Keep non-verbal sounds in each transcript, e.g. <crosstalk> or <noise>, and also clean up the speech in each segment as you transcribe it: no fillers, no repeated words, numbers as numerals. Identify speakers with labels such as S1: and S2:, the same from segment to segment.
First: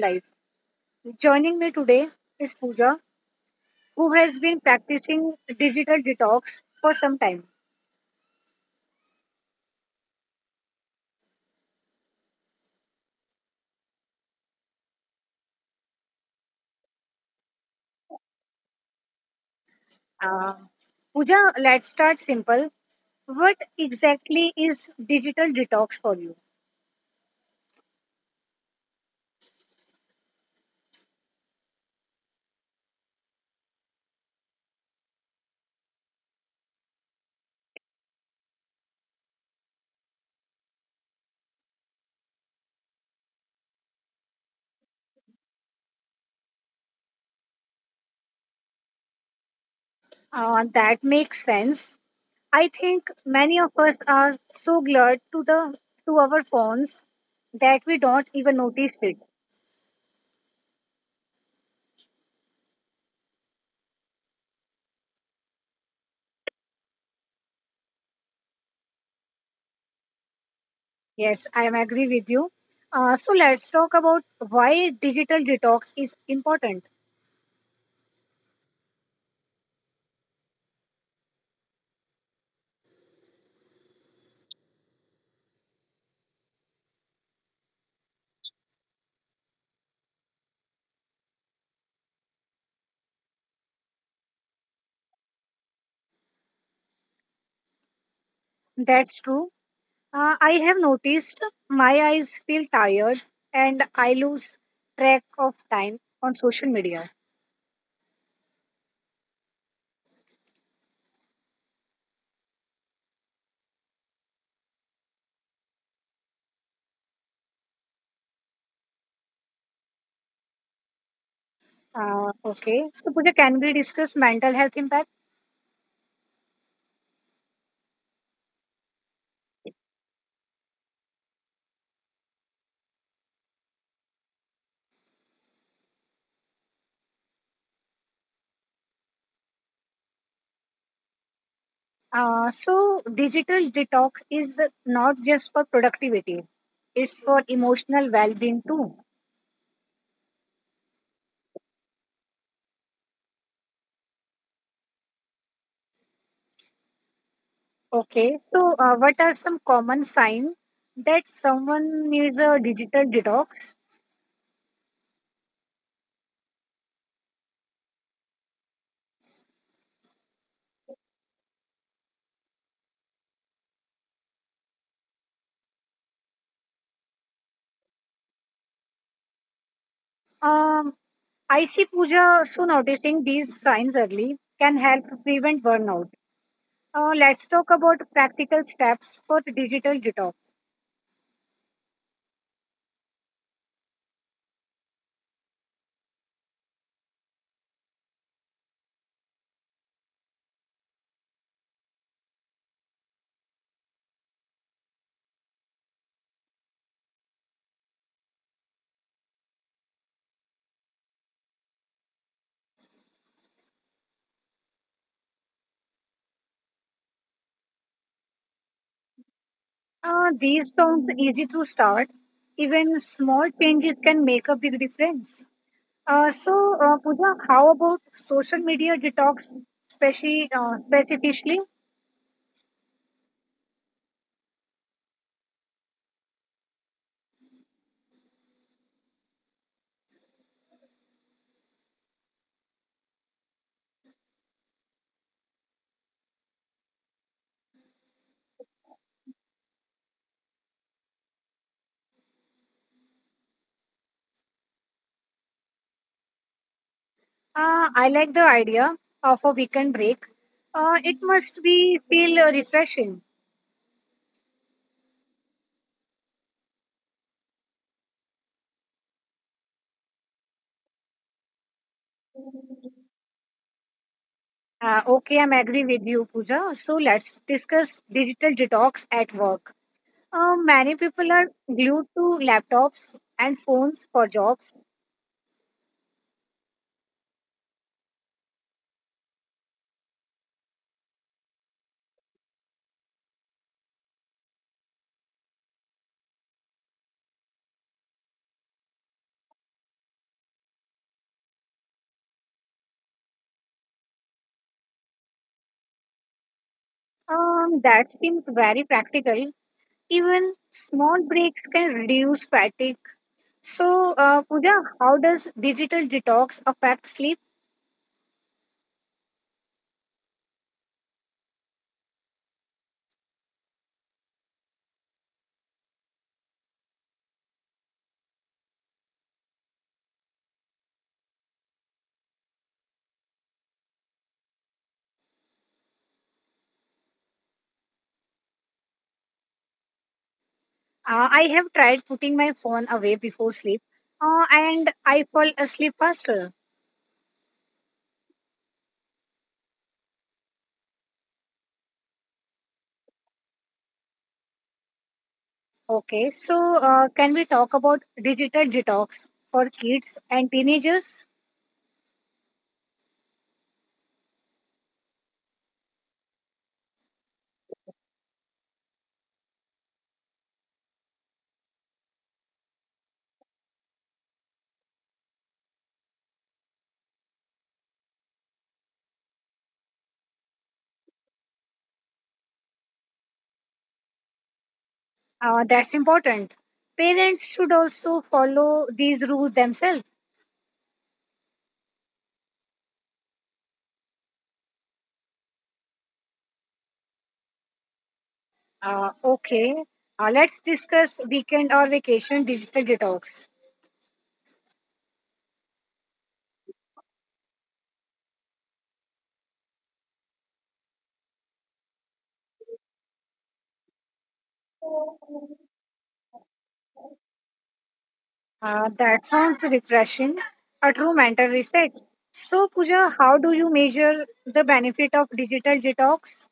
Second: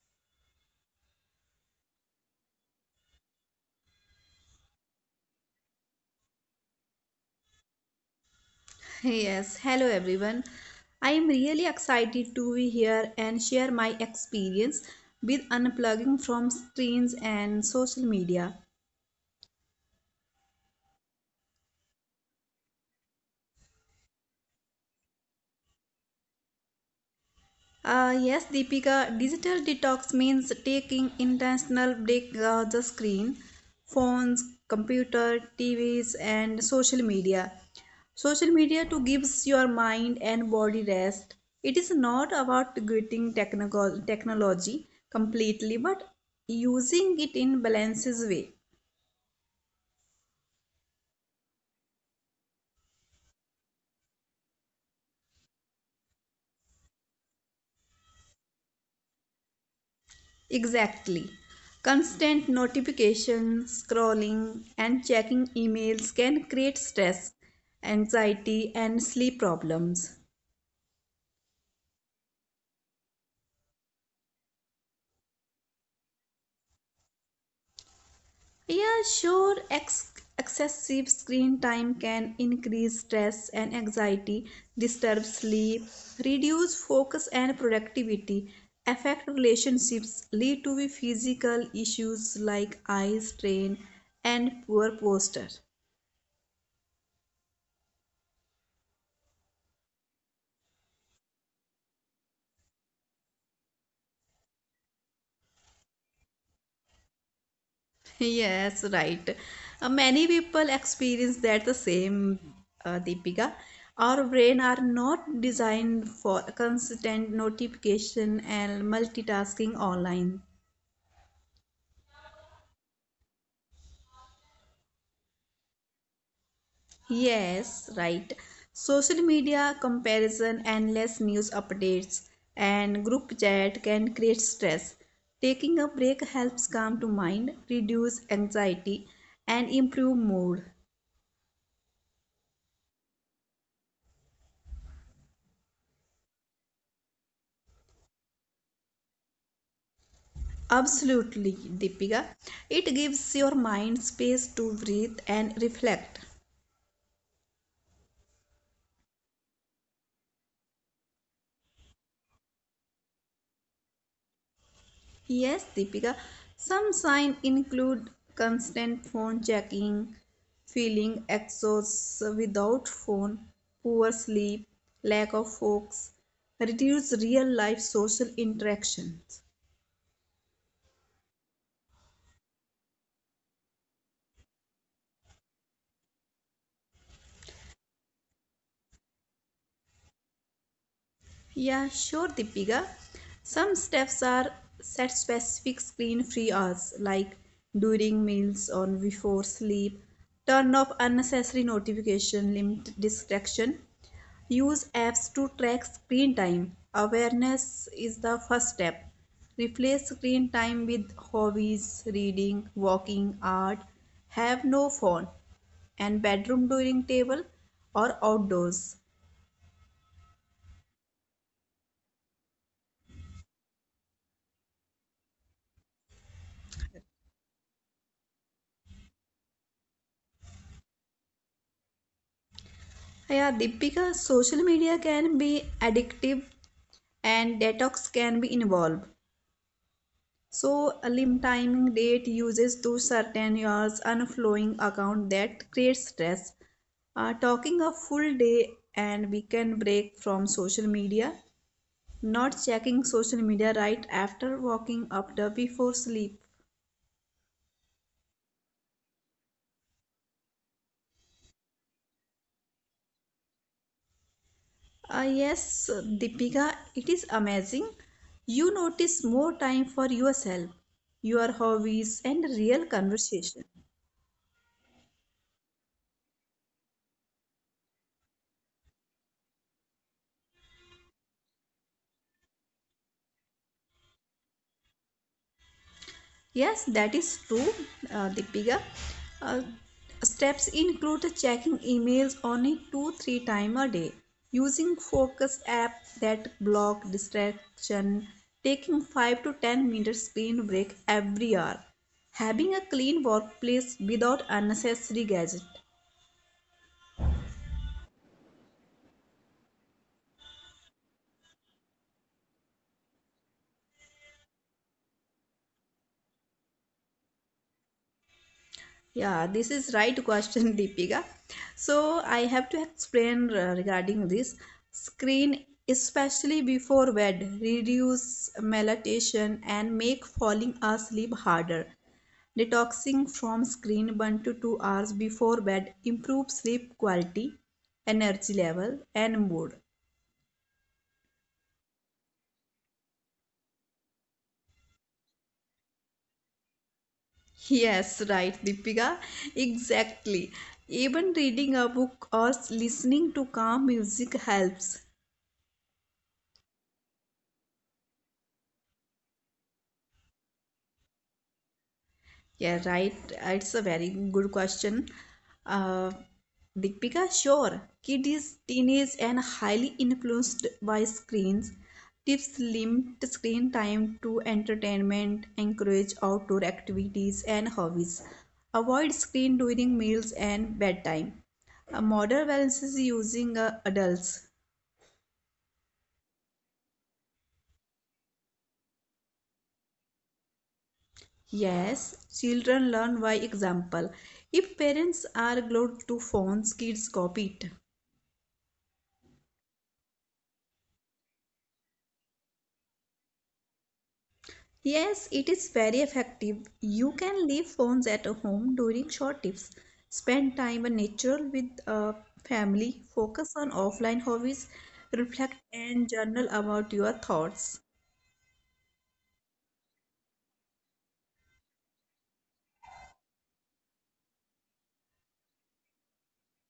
S1: life. Joining me today is Pooja, who has been practicing digital detox for some time.
S2: Yes, hello everyone. I am really excited to be here and share my experience with unplugging from screens and social media.
S1: Pooja, let's start simple. What exactly is digital detox for you?
S2: Yes, Deepika, digital detox means taking intentional break the screen, phones, computer, TVs, and social media. Social media to gives your mind and body rest. It is not about quitting technical technology completely, but using it in balances way.
S1: That makes sense. I think many of us are so glued to the to our phones that we don't even notice it.
S2: Exactly. Constant notification, scrolling, and checking emails can create stress, anxiety, and sleep problems.
S1: Yes, I am agree with you. So let's talk about why digital detox is important.
S2: Yeah, sure, ex- Excessive screen time can increase stress and anxiety, disturb sleep, reduce focus and productivity, affect relationships, lead to the physical issues like eye strain and poor posture.
S1: That's true. I have noticed my eyes feel tired and I lose track of time on social media.
S2: <laughs> Yes, right. Many people experience that the same, Deepika. Our brain are not designed for constant notification and multitasking online.
S1: Okay, so Pooja, can we discuss mental health impact?
S2: Yes, right. Social media comparison, endless news updates, and group chat can create stress. Taking a break helps calm to mind, reduce anxiety, and improve mood.
S1: So digital detox is not just for productivity, it's for emotional well-being too.
S2: Absolutely, Deepika. It gives your mind space to breathe and reflect.
S1: Okay, so what are some common signs that someone needs a digital detox?
S2: Yes, Deepika. Some signs include constant phone checking, feeling exhausted without phone, poor sleep, lack of focus, reduced real life social interactions.
S1: Um, I see, Pooja. So noticing these signs early can help prevent burnout. Let's talk about practical steps for digital detox.
S2: Yeah, sure, Deepika. Some steps are set specific screen free hours, like during meals or before sleep. Turn off unnecessary notification, limit distraction. Use apps to track screen time. Awareness is the first step. Replace screen time with hobbies, reading, walking, art. Have no phone and bedroom dining table or outdoors.
S1: These sounds easy to start. Even small changes can make a big difference. So, Pooja, how about social media detox, specifically?
S2: Yeah, Deepika, social media can be addictive and detox can be involved. So, a limit timing date uses to certain years unflowing account that creates stress. Talking a full day and weekend break from social media, not checking social media right after waking up the before sleep.
S1: I like the idea of a weekend break. It must be feel refreshing.
S2: Yes, Deepika, it is amazing. You notice more time for yourself, your hobbies, and real conversation.
S1: Okay, I'm agree with you, Pooja. So let's discuss digital detox at work. Many people are glued to laptops and phones for jobs.
S2: Yes, that is true, Deepika. Uh, steps include checking emails only two, three times a day, using focus app that block distraction, taking 5 to 10 minute screen break every hour, having a clean workplace without unnecessary gadget.
S1: That seems very practical. Even small breaks can reduce fatigue. So, Pooja, how does digital detox affect sleep?
S2: Yeah, this is right question, <laughs> Deepika. So I have to explain regarding this screen, especially before bed, reduce melatonin and make falling asleep harder. Detoxing from screen 1 to 2 hours before bed improves sleep quality, energy level, and mood.
S1: I have tried putting my phone away before sleep, and I fall asleep faster.
S2: Yes, right, Deepika. Exactly. Even reading a book or listening to calm music helps.
S1: Okay, so can we talk about digital detox for kids and teenagers?
S2: Yeah, right. It's a very good question. Uh, Deepika, sure. Kids, teenage, and highly influenced by screens. Tips limit screen time to entertainment, encourage outdoor activities and hobbies. Avoid screen during meals and bedtime. A model balance is using adults.
S1: That's important. Parents should also follow these rules themselves.
S2: Yes, children learn by example. If parents are glued to phones, kids copy it.
S1: Okay, let's discuss weekend or vacation digital detox.
S2: Yes, it is very effective. You can leave phones at home during short tips. Spend time in nature with family. Focus on offline hobbies. Reflect and journal about your thoughts.
S1: That sounds refreshing. A true mental reset. So, Pooja, how do you measure the benefit of digital detox?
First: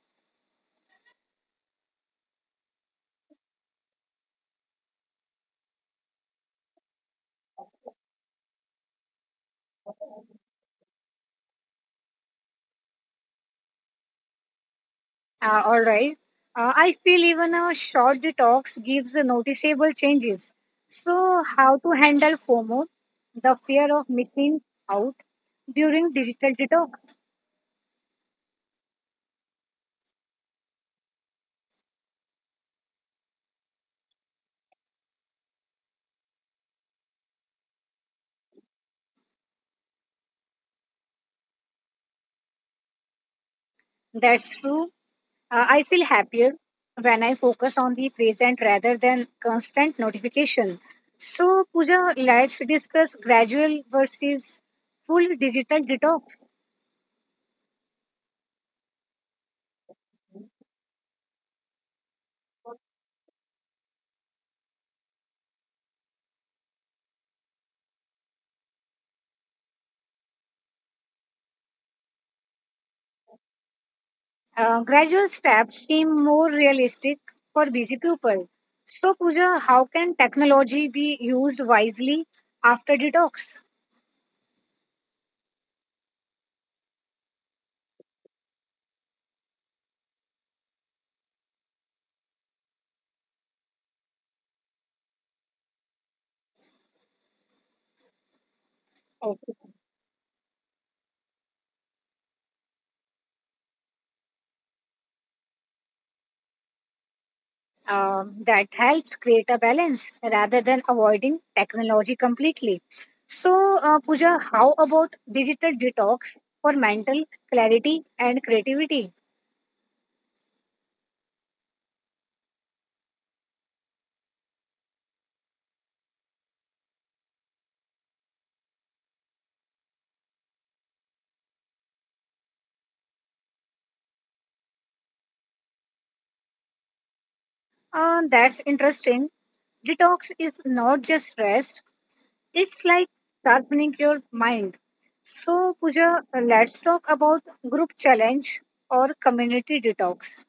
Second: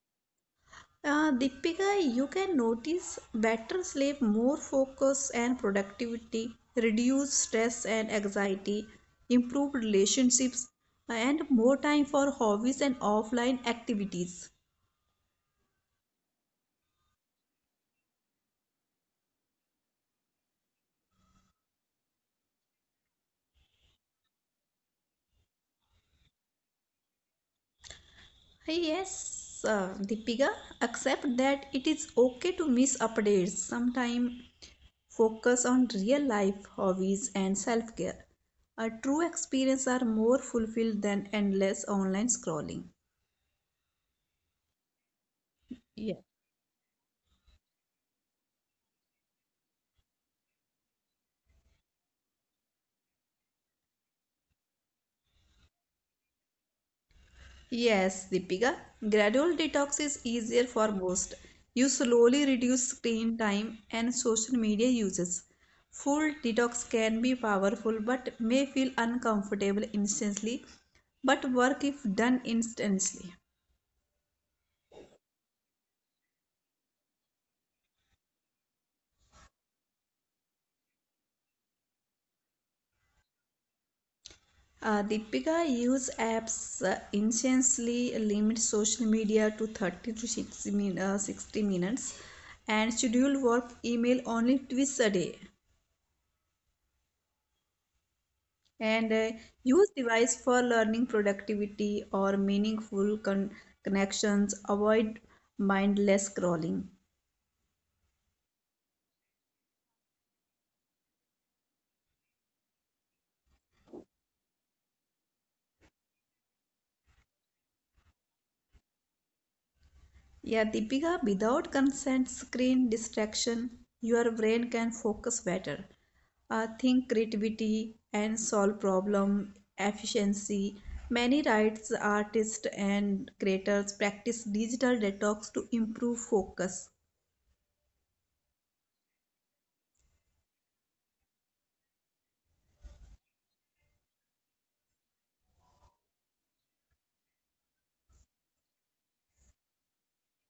S2: Deepika, you can notice better sleep, more focus and productivity, reduce stress and anxiety, improved relationships, and more time for hobbies and offline activities.
S1: All right. I feel even a short detox gives noticeable changes. So, how to handle FOMO, the fear of missing out during digital detox?
S2: Yes, Deepika, accept that it is okay to miss updates. Sometimes focus on real life hobbies and self care. A true experience are more fulfilled than endless online scrolling.
S1: That's true. I feel
S2: Yeah.
S1: happier when I focus on the present rather than constant notification. So, Pooja, let's discuss gradual versus full digital detox.
S2: Yes, Deepika, gradual detox is easier for most. You slowly reduce screen time and social media uses. Full detox can be powerful but may feel uncomfortable instantly, but work if done instantly.
S1: Gradual steps seem more realistic for busy people. So, Pooja, how can technology be used wisely after detox?
S2: Deepika, use apps instantly, limit social media to 30 to 60 minutes, and schedule work email only twice a day. And use device for learning productivity or meaningful connections, avoid mindless scrolling.
S1: That helps create a balance rather than avoiding technology completely. So, Pooja, how about digital detox for mental clarity and creativity?
S2: Yeah, Deepika, without consent screen distraction your brain can focus better, think creativity and solve problem efficiency. Many writers artists and creators practice digital detox to improve focus.
S1: That's interesting. Detox is not just rest, it's like sharpening your mind. So, Pooja, let's talk about group challenge or community detox.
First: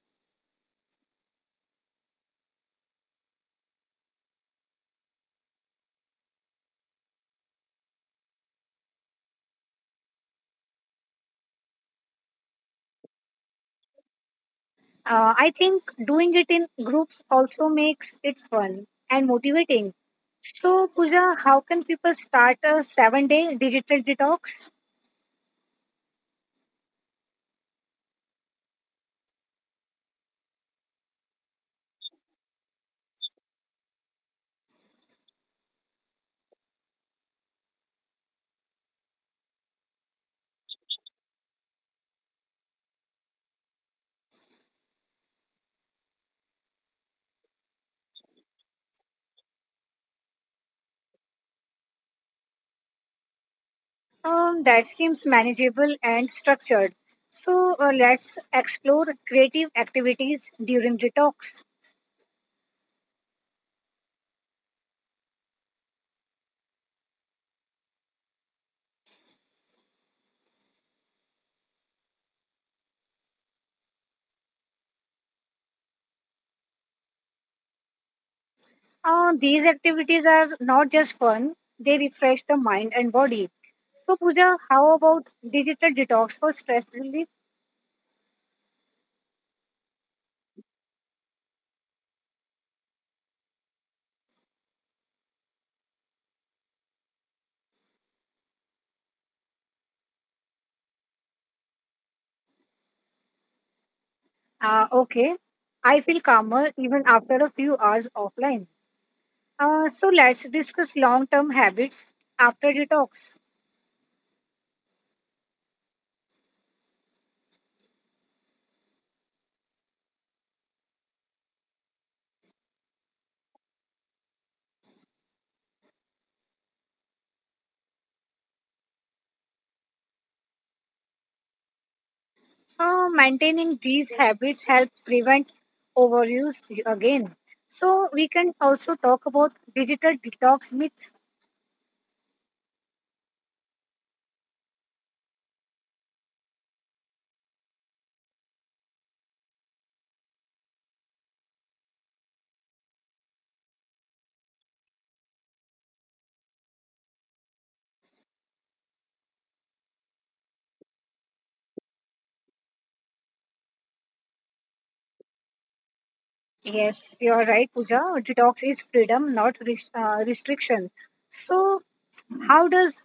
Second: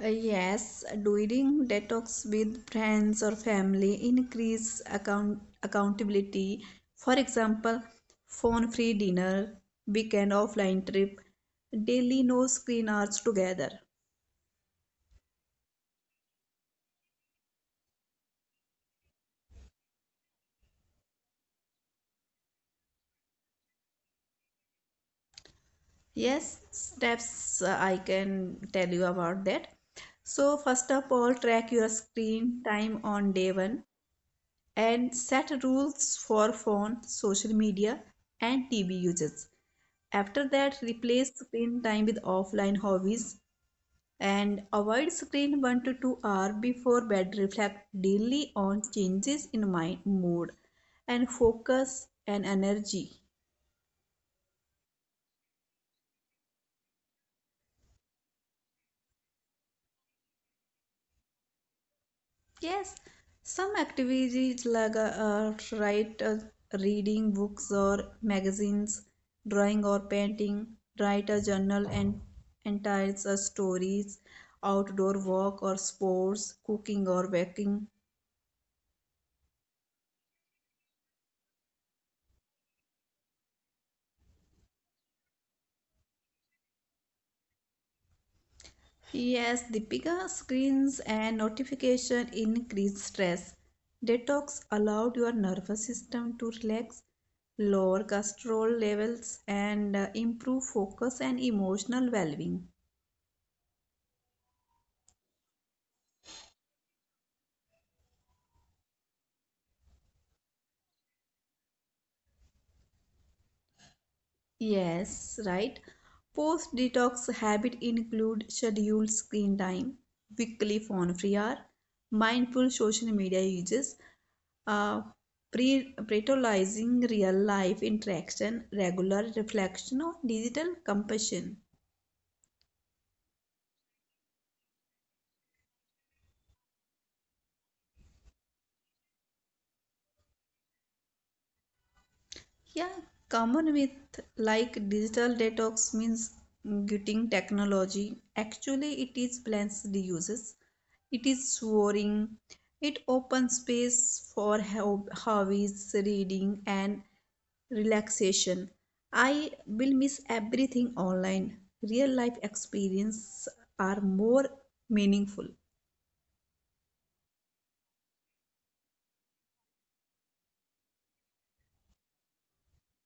S2: Yes, doing detox with friends or family, increase accountability. For example, phone-free dinner, weekend offline trip, daily no screen hours together.
S1: I think doing it in groups also makes it fun and motivating. So, Pooja, how can people start a 7-day digital detox?
S2: Yes, steps I can tell you about that. So first of all, track your screen time on day one and set rules for phone, social media, and TV uses. After that, replace screen time with offline hobbies and avoid screen 1 to 2 hours before bed. Reflect daily on changes in mind, mood and focus and energy.
S1: That seems manageable and structured. So, let's explore creative activities during detox.
S2: Yes, some activities like write reading books or magazines, drawing or painting, write a journal and entire stories, outdoor walk or sports, cooking or baking.
S1: These activities are not just fun, they refresh the mind and body. So, Pooja, how about digital detox for stress relief?
S2: Yes, the bigger screens and notification increase stress. Detox allowed your nervous system to relax, lower cortisol levels, and improve focus and emotional well-being.
S1: Okay, I feel calmer even after a few hours offline. So let's discuss long-term habits after detox.
S2: Yes, right. Post detox habit include scheduled screen time, weekly phone free hour, mindful social media uses, uh, prioritizing real life interaction, regular reflection on digital compassion.
S1: Maintaining these habits help prevent overuse again. So we can also talk about digital detox myths.
S2: Yeah, common with like digital detox means getting technology. Actually, it is plans uses. It is soaring. It opens space for hobbies, reading, and relaxation. I will miss everything online. Real life experiences are more meaningful.
S1: Yes, you're right, Pooja. Detox is freedom, not restriction. So how does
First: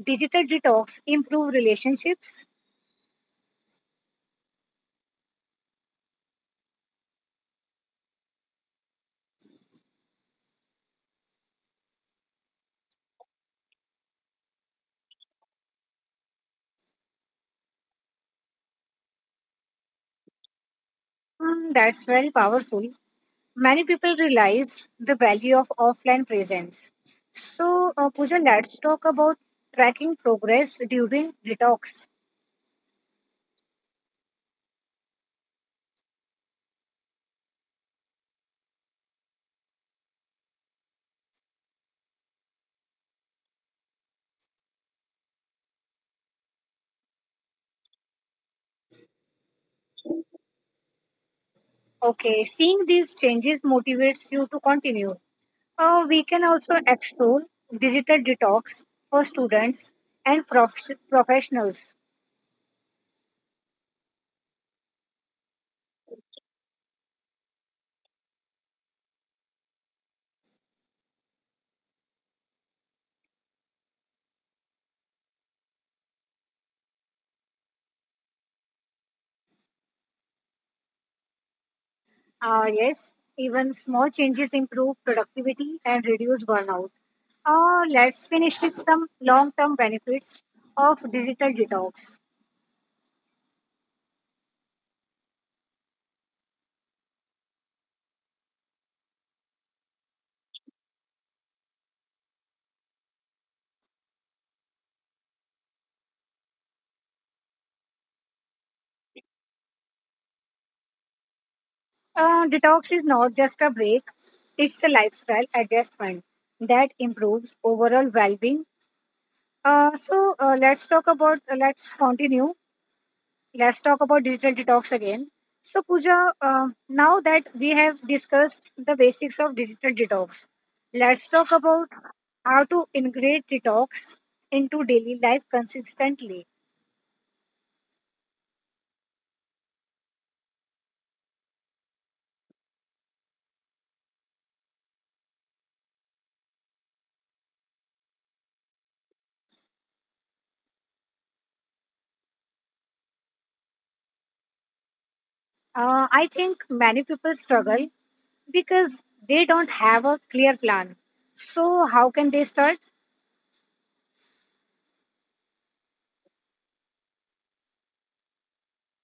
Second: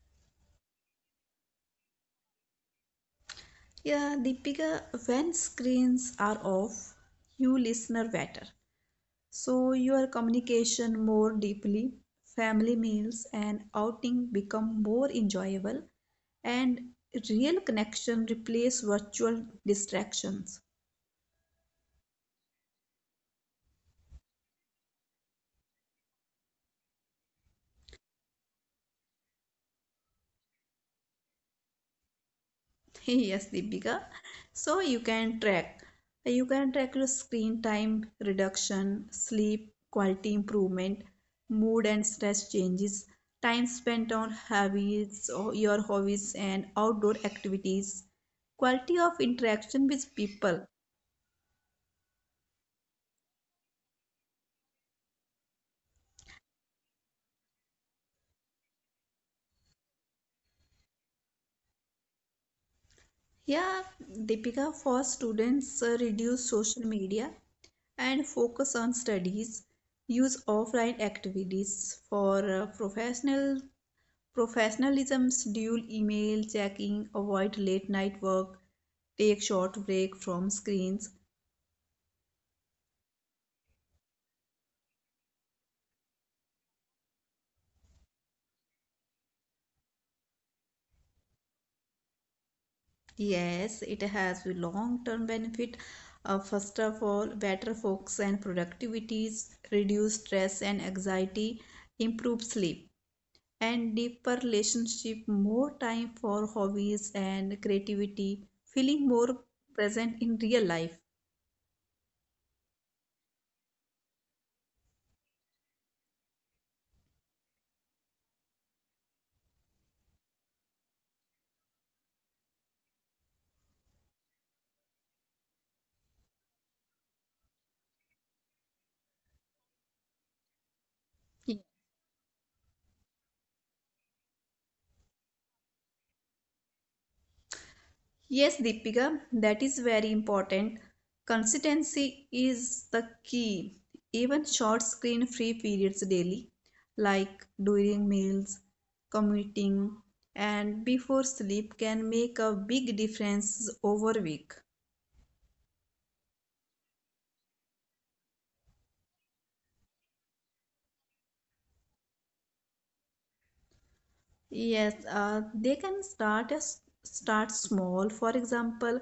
S1: digital detox improve relationships?
S2: Yeah, Deepika, when screens are off, you listener better. So your communication more deeply, family meals and outing become more enjoyable, and real connection replace virtual distractions.
S1: Hmm, that's very powerful. Many people realize the value of offline presence. So, Pooja, let's talk about tracking progress during detox.
S2: <laughs> Yes, Deepika. So you can track. You can track your screen time reduction, sleep quality improvement, mood and stress changes, time spent on hobbies or your hobbies and outdoor activities, quality of interaction with people.
S1: Okay, seeing these changes motivates you to continue. We can also explore digital detox for students and professionals.
S2: Yeah, Deepika, for students, reduce social media and focus on studies. Use offline activities for professionalisms, dual email checking, avoid late night work, take short break from screens.
S1: Yes, even small changes improve productivity and reduce burnout. Let's finish with some long term benefits of digital detox.
S2: Yes, it has a long-term benefit. First of all, better focus and productivities, reduce stress and anxiety, improve sleep and deeper relationship, more time for hobbies and creativity, feeling more present in real life.
S1: Detox is not just a break, it's a lifestyle adjustment that improves overall well-being. Let's continue. Let's talk about digital detox again. So Pooja, now that we have discussed the basics of digital detox, let's talk
S2: Ye-
S1: about how to integrate detox into daily life consistently.
S2: Yes, Deepika, that is very important. Consistency is the key. Even short screen free periods daily, like during meals, commuting, and before sleep, can make a big difference over week.
S1: I think many people struggle because they don't have a clear plan. So, how can they start?
S2: Yes, they can start as start small. For example,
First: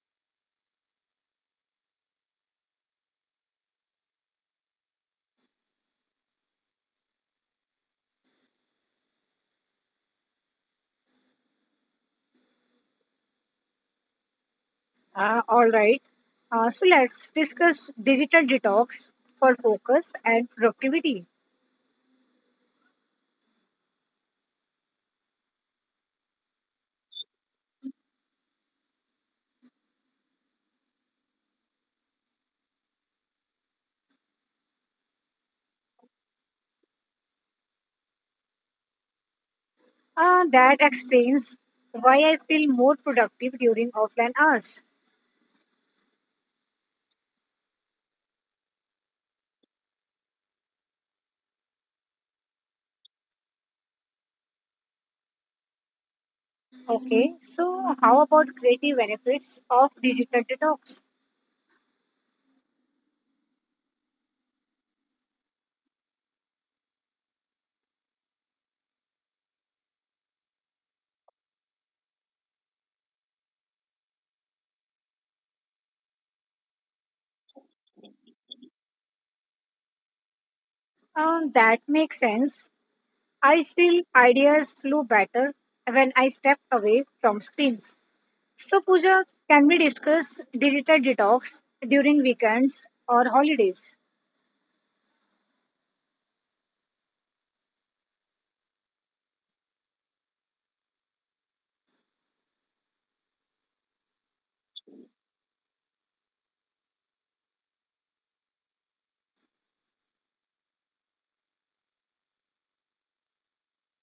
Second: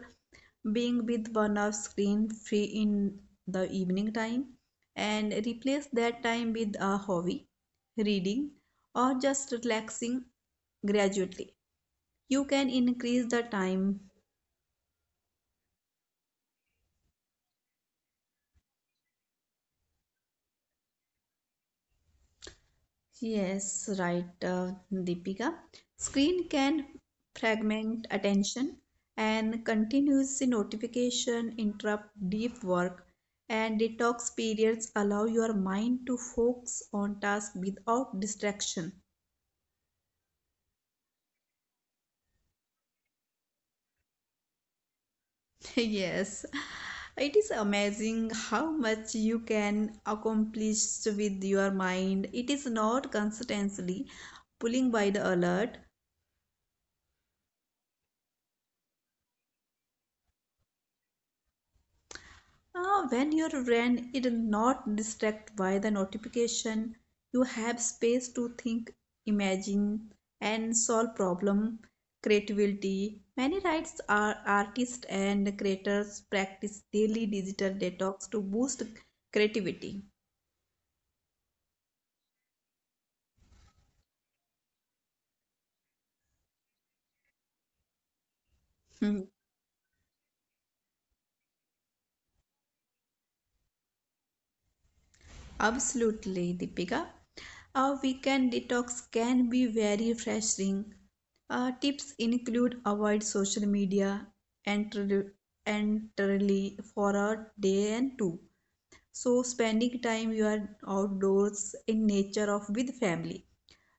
S2: being with one of screen free in the evening time and replace that time with a hobby, reading, or just relaxing gradually. You can increase the time.
S1: All right. So, let's discuss digital detox for focus and productivity.
S2: Yes, right, Deepika. Screen can fragment attention and continuous notification interrupt deep work and detox periods allow your mind to focus on tasks without distraction.
S1: That explains why I feel more productive during offline hours.
S2: <laughs> Yes, it is amazing how much you can accomplish with your mind. It is not constantly pulling by the alert.
S1: Okay, so how about creative benefits of digital detox?
S2: When you run, it is not distracted by the notification. You have space to think, imagine, and solve problem. Creativity. Many writers are artists and creators practice daily digital detox to boost creativity.
S1: That makes sense. I feel ideas flow better when I step away from screens. So, Pooja,
S2: <laughs>
S1: can we discuss digital detox during weekends or holidays?
S2: Absolutely, Deepika. A weekend detox can be very refreshing. Tips include avoid social media entirely entirely for a day and two. So spending time you are outdoors in nature of with family.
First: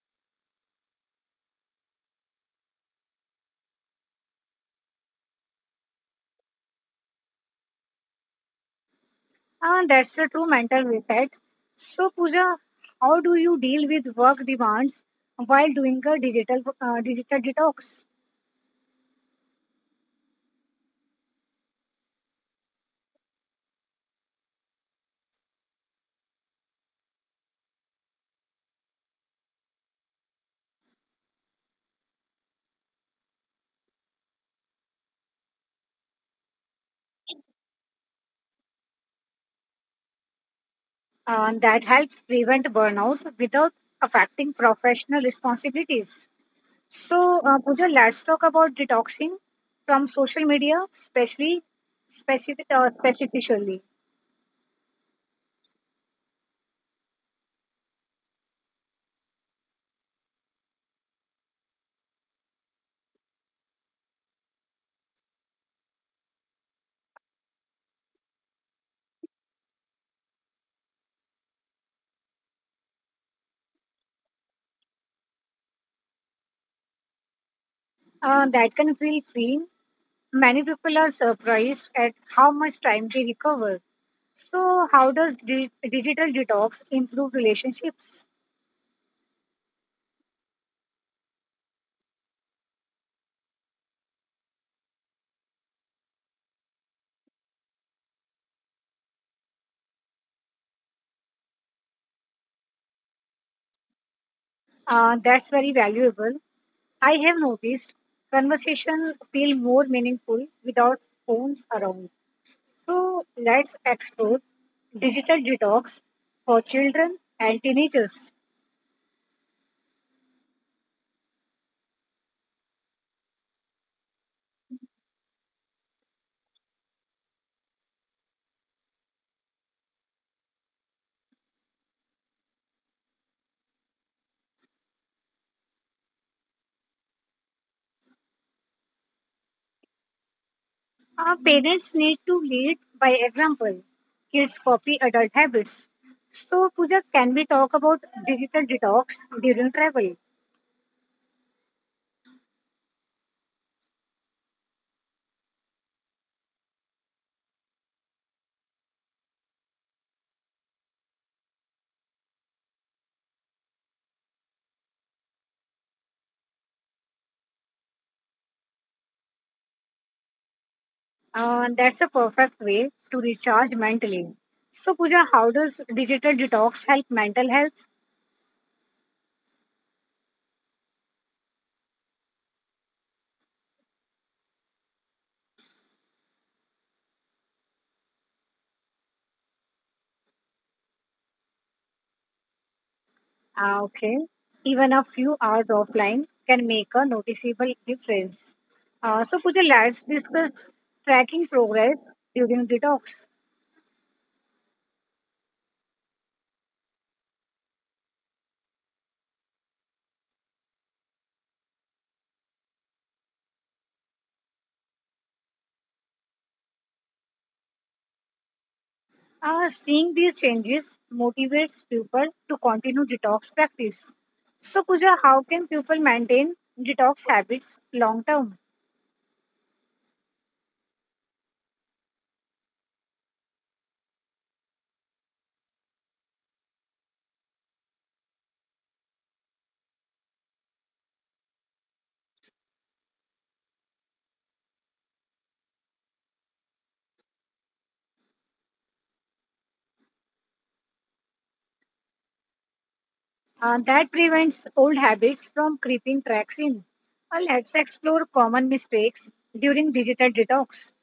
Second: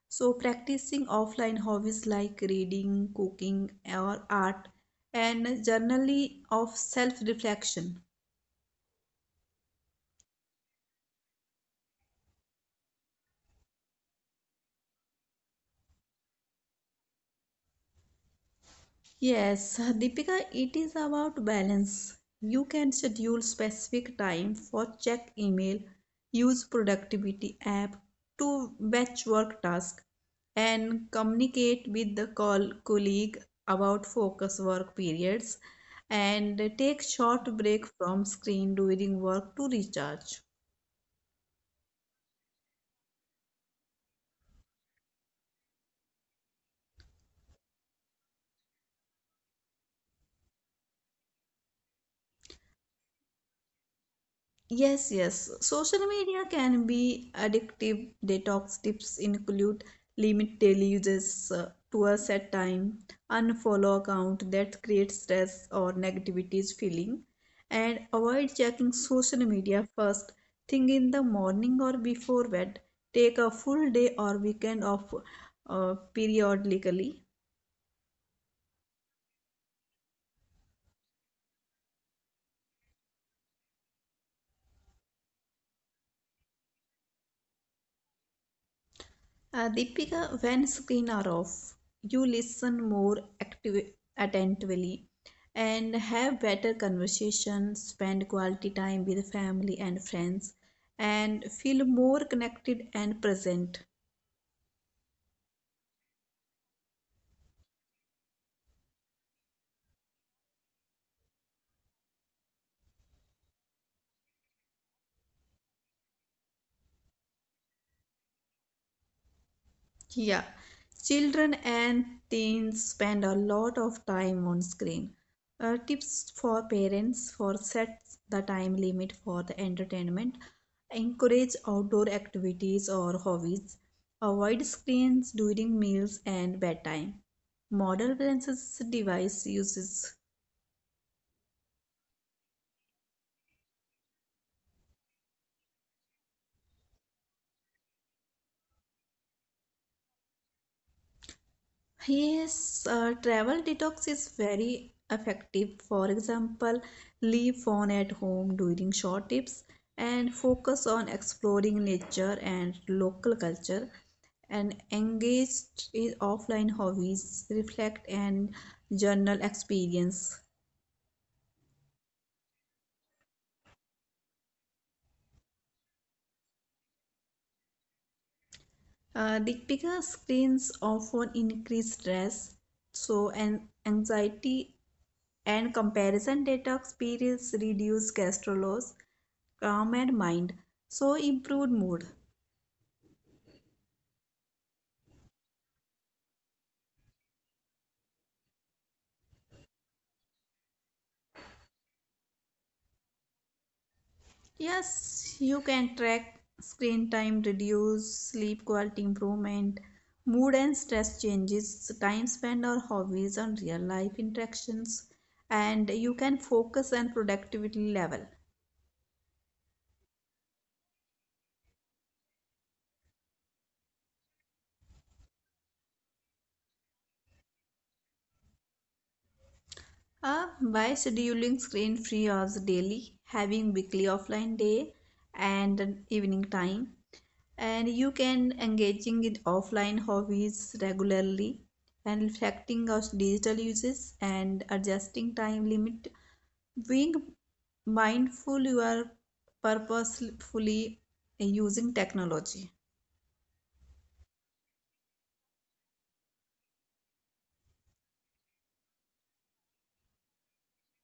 S2: So practicing offline hobbies like reading, cooking or art and journaling of self-reflection.
S1: Ah, that's a true mental reset. So, Pooja, how do you deal with work demands while doing a digital detox?
S2: Yes, Deepika, it is about balance. You can schedule specific time for check email, use productivity app to batch work task, and communicate with the call colleague about focus work periods and take short break from screen during work to recharge.
S1: That helps prevent burnout without affecting professional responsibilities. So, Pooja, let's talk about detoxing from social media, specifically.
S2: Yes. Social media can be addictive. Detox tips include limit daily uses to a set time, unfollow account that creates stress or negativities feeling, and avoid checking social media first thing in the morning or before bed. Take a full day or weekend off periodically.
S1: That can feel freeing. Many people are surprised at how much time they recover. So, how does digital detox improve relationships?
S2: Deepika, when screen are off, you listen more active, attentively and have better conversations, spend quality time with family and friends, and feel more connected and present.
S1: That's very valuable. I have noticed conversation feel more meaningful without phones around. So, let's explore digital detox for children and teenagers.
S2: Yeah, children and teens spend a lot of time on screen. Tips for parents for set the time limit for the entertainment. Encourage outdoor activities or hobbies. Avoid screens during meals and bedtime. Modern balances device uses.
S1: Our parents need to lead by example. Kids copy adult habits. So, Pooja, can we talk about digital detox during travel?
S2: Yes, travel detox is very effective. For example, leave phone at home during short trips and focus on exploring nature and local culture and engage in offline hobbies, reflect and journal experience.
S1: That's a perfect way to recharge mentally. So, Pooja, how does digital detox help mental health?
S2: The bigger screens often increase stress, so an anxiety and comparison detox periods reduce cholesterol loss, calm and mind, so improved mood.
S1: Ah, okay. Even a few hours offline can make a noticeable difference. So, Pooja, let's discuss tracking progress during detox.
S2: Yes, you can track screen time, reduce sleep quality improvement, mood and stress changes, time spent on hobbies, on real life interactions, and you can focus and productivity level.
S1: Seeing these changes motivates people to continue detox practice. So, Pooja, how can people maintain detox habits long term?
S2: By scheduling screen free hours daily, having weekly offline day and an evening time, and you can engaging in offline hobbies regularly and reflecting on digital uses and adjusting time limit, being mindful you are purposefully using technology.
S1: That prevents old habits from creeping cracks in. Let's explore common mistakes during digital detox.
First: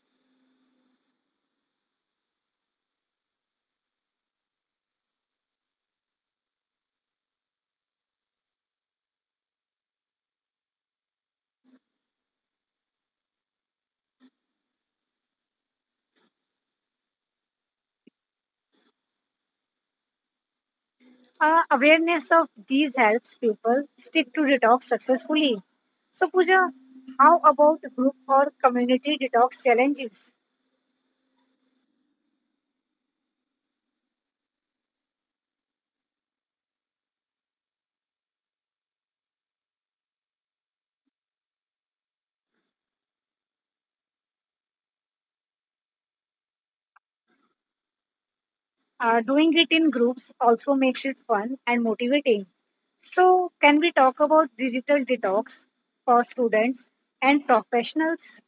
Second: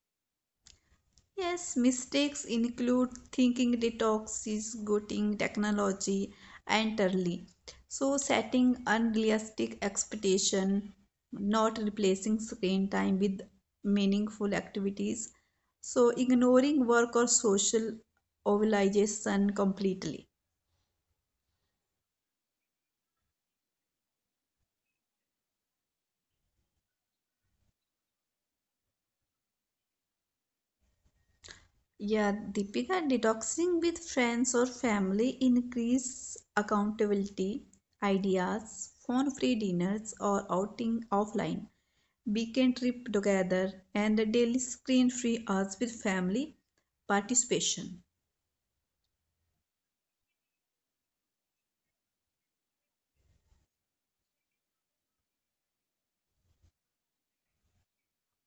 S2: Yes, mistakes include thinking detox is getting technology entirely. So setting unrealistic expectation, not replacing screen time with meaningful activities. So ignoring work or social obligation completely.
S1: Awareness of these helps people stick to detox successfully. So, Pooja, how about group or community detox challenges?
S2: Yeah, Deepika, detoxing with friends or family increase accountability, ideas, phone-free dinners or outing offline weekend trip together, and a daily screen free hours with family participation.
S1: Doing it in groups also makes it fun and motivating. So, can we talk about digital detox for students and professionals?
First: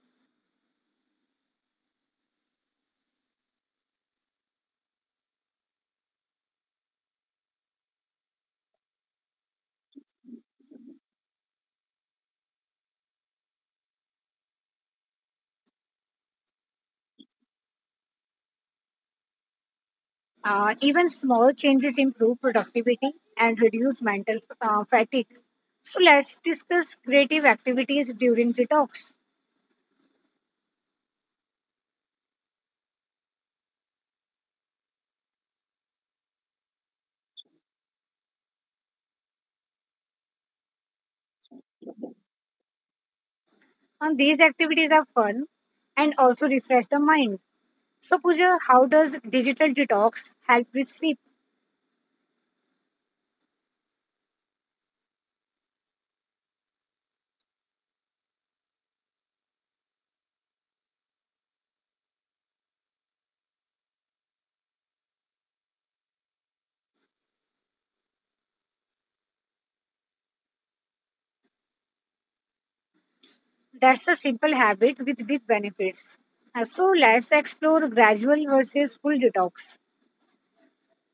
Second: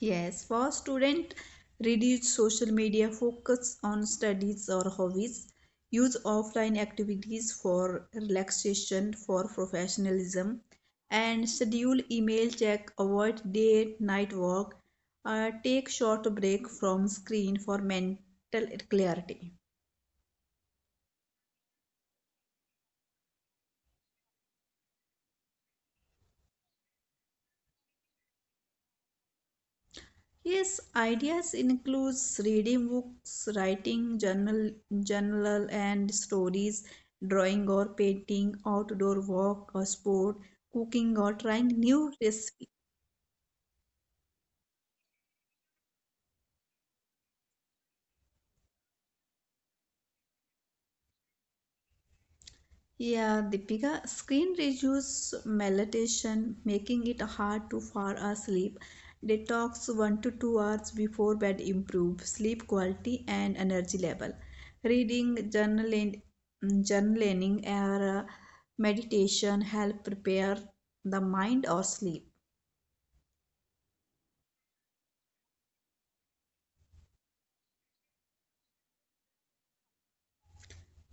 S2: Yes, for student, reduce social media, focus on studies or hobbies, use offline activities for relaxation, for professionalism, and schedule email check, avoid day night work, take short break from screen for mental clarity.
S1: Even small changes improve productivity and reduce mental fatigue. So, let's discuss creative activities during detox.
S2: Yes, ideas includes reading books, writing journal, journal and stories, drawing or painting, outdoor walk or sport, cooking or trying new recipes.
S1: And these activities are fun and also refresh the mind. So, Pooja, how does digital detox help with sleep?
S2: Yeah, Deepika, screen reduce melatonin, making it hard to fall asleep. Detox 1 to 2 hours before bed improve sleep quality and energy level. Reading, journaling or meditation help prepare the mind or sleep.
S1: That's a simple habit with big benefits. So let's explore gradual versus full detox.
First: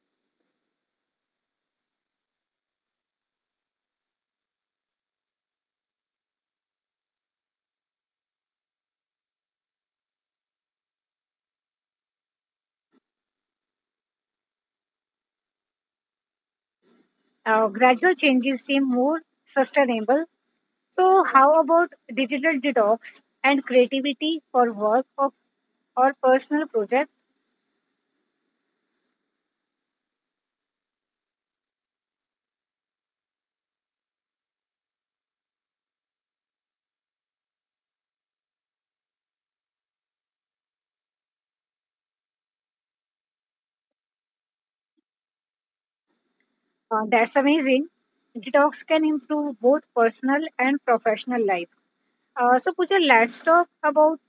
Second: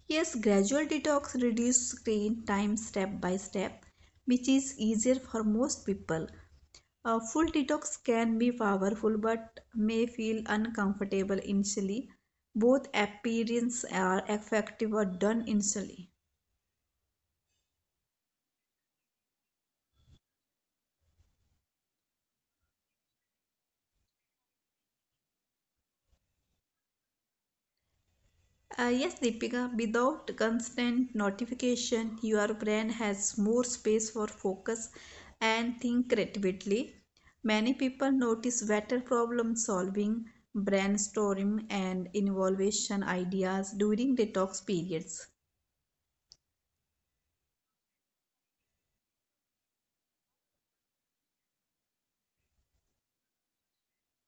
S2: Yes, gradual detox reduce screen time step by step, which is easier for most people. A full detox can be powerful but may feel uncomfortable initially. Both appearances are effective or done initially.
S1: Gradual changes seem more sustainable. So how about digital detox and creativity for work of, or personal project?
S2: Yes, Deepika, without constant notification, your brain has more space for focus and think creatively. Many people notice better problem solving, brainstorming, and innovation ideas during detox periods.
S1: That's amazing. Detox can improve both personal and professional life. So Pooja, let's talk about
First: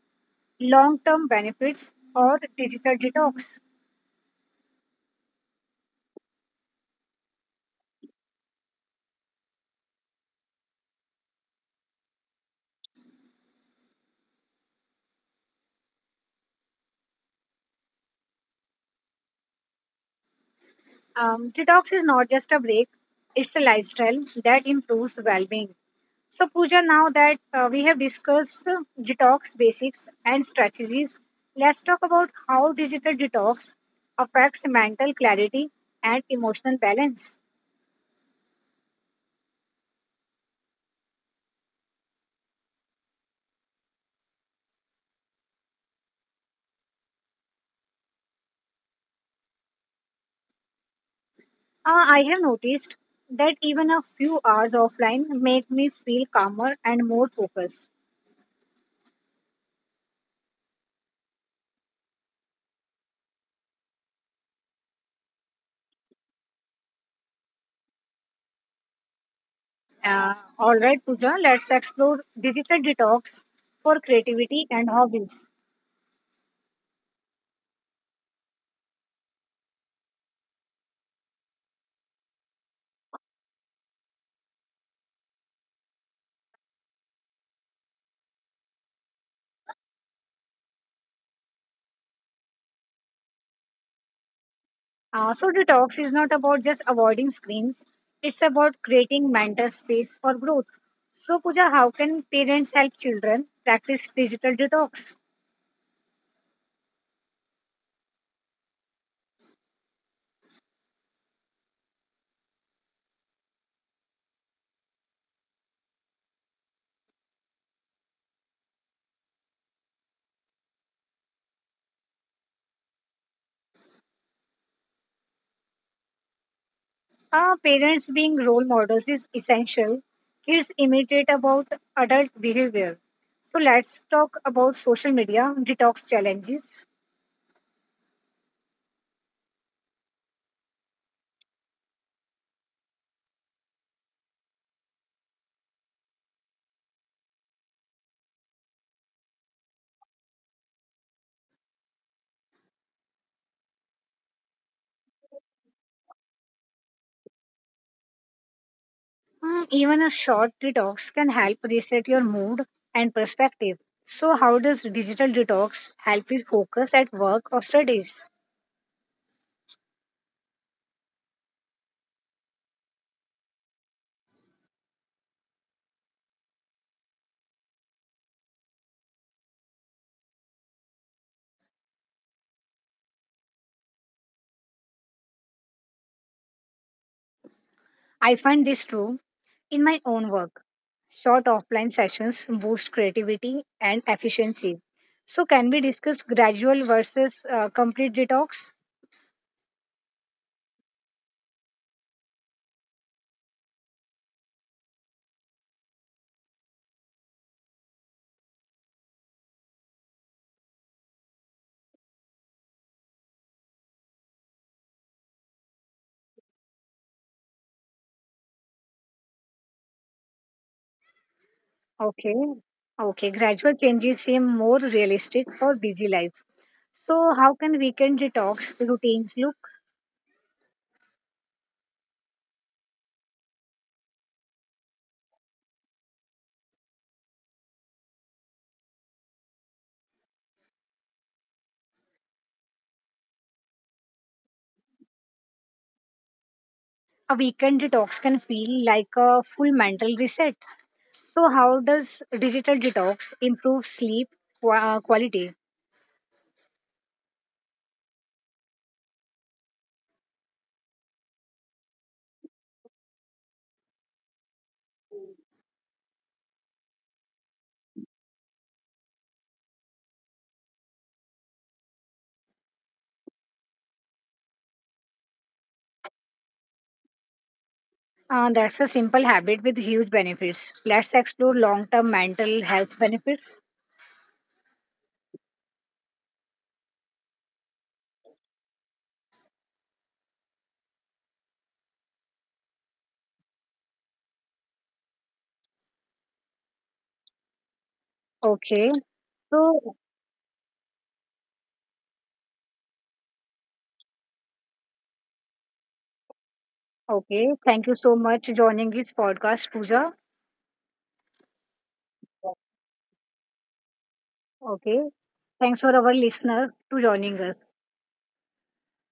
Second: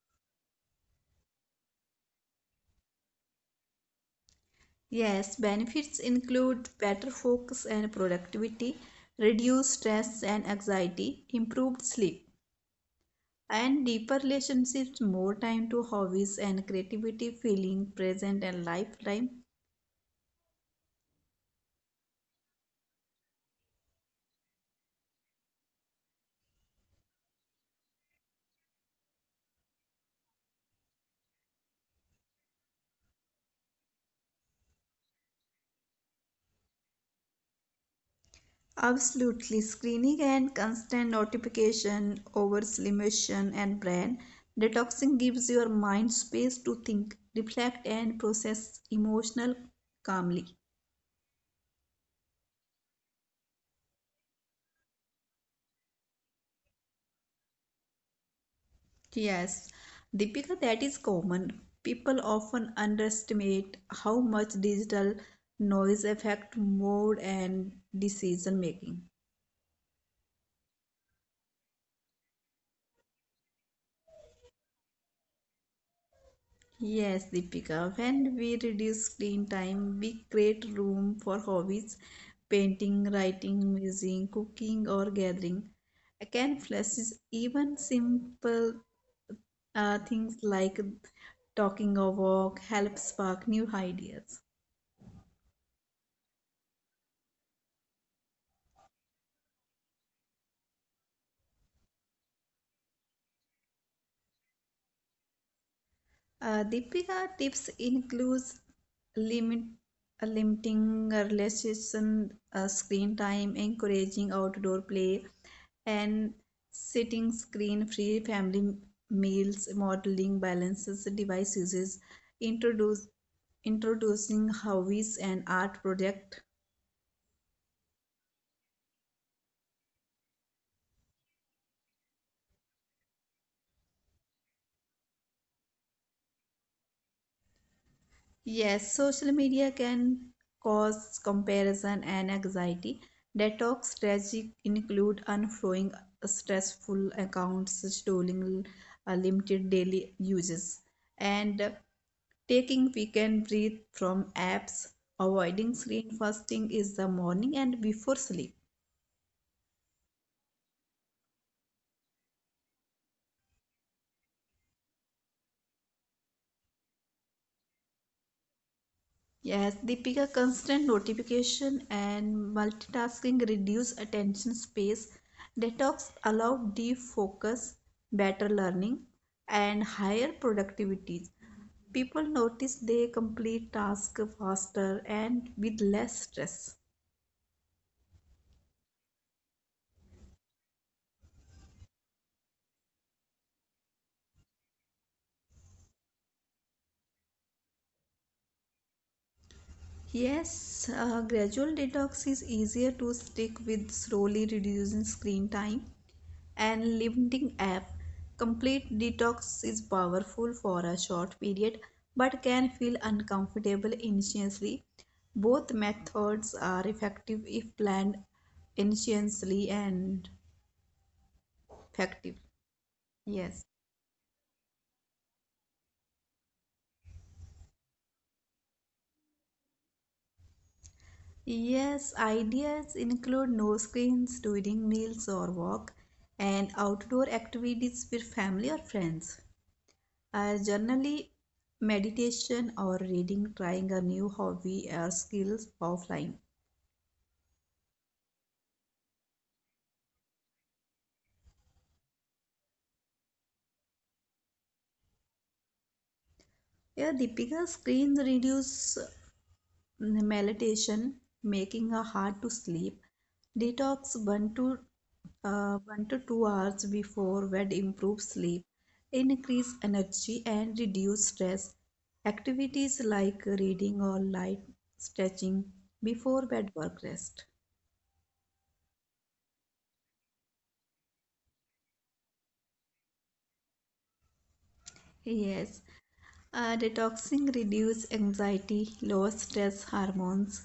S1: long-term benefits or digital detox.
S2: Yes, benefits include better focus and productivity, reduced stress and anxiety, improved sleep, and deeper relationships, more time to hobbies and creativity, feeling present and lifetime.
S1: Detox is not just a break, it's a lifestyle that improves well being. So, Pooja, now that we have discussed detox basics and strategies, let's talk about how digital detox affects mental clarity and emotional balance.
S2: Absolutely, screening and constant notification, overstimulation, and brain detoxing gives your mind space to think, reflect, and process emotional calmly.
S1: Uh, I have noticed that even a few hours offline make me feel calmer and more focused.
S2: Yes, Deepika, that is common. People often underestimate how much digital noise affect mood and decision making.
S1: All right, Pooja, let's explore digital detox for creativity and hobbies.
S2: Yes, Deepika, when we reduce screen time, we create room for hobbies, painting, writing, music, cooking, or gathering. Again, flashes even simple things like talking or walk help spark new ideas.
S1: So, detox is not about just avoiding screens, it's about creating mental space for growth. So, Pooja, how can parents help children practice digital detox?
S2: Deepika tips includes limit limiting relaxation screen time, encouraging outdoor play, and setting screen-free family meals, modeling balances device uses, introduce introducing hobbies and art project.
S1: Parents being role models is essential. Kids imitate about adult behavior. So, let's talk about social media detox challenges.
S2: Yes, social media can cause comparison and anxiety. Detox strategies include unfollowing stressful accounts, stalling limited daily uses, and taking weekend break from apps. Avoiding screen first thing is the morning and before sleep.
S1: Mm, even a short detox can help reset your mood and perspective. So, how does digital detox help with focus at work or studies?
S2: Yes, Deepika, constant notification and multitasking reduce attention space. Detox allow deep focus, better learning, and higher productivity. People notice they complete tasks faster and with less
S1: I
S2: stress.
S1: find this true in my own work. Short offline sessions boost creativity and efficiency. So, can we discuss gradual versus complete detox?
S2: Yes, gradual detox is easier to stick with slowly reducing screen time and limiting app. Complete detox is powerful for a short period but can feel uncomfortable initially. Both methods are effective if planned initially and
S1: Okay.
S2: effective.
S1: Okay.
S2: Yes.
S1: Gradual changes seem more realistic for busy life. So, how can weekend detox routines look?
S2: Yes, ideas include no screens during meals or walk and outdoor activities with family or friends. Generally, meditation or reading, trying a new hobby or skills offline.
S1: A weekend detox can feel like a full mental reset. So, how does digital detox improve sleep quality?
S2: Yeah, the bigger screens reduce meditation, making a hard to sleep. Detox 1 to 2 hours before bed improves sleep, increase energy and reduce stress. Activities like reading or light stretching before bed work rest.
S1: That's a simple habit with huge benefits. Let's explore long-term mental health benefits.
S2: Yes, detoxing reduces anxiety, lowers stress hormones,
S1: Okay, so okay, thank you so much joining this podcast, Pooja. Okay, thanks for our listener to joining us.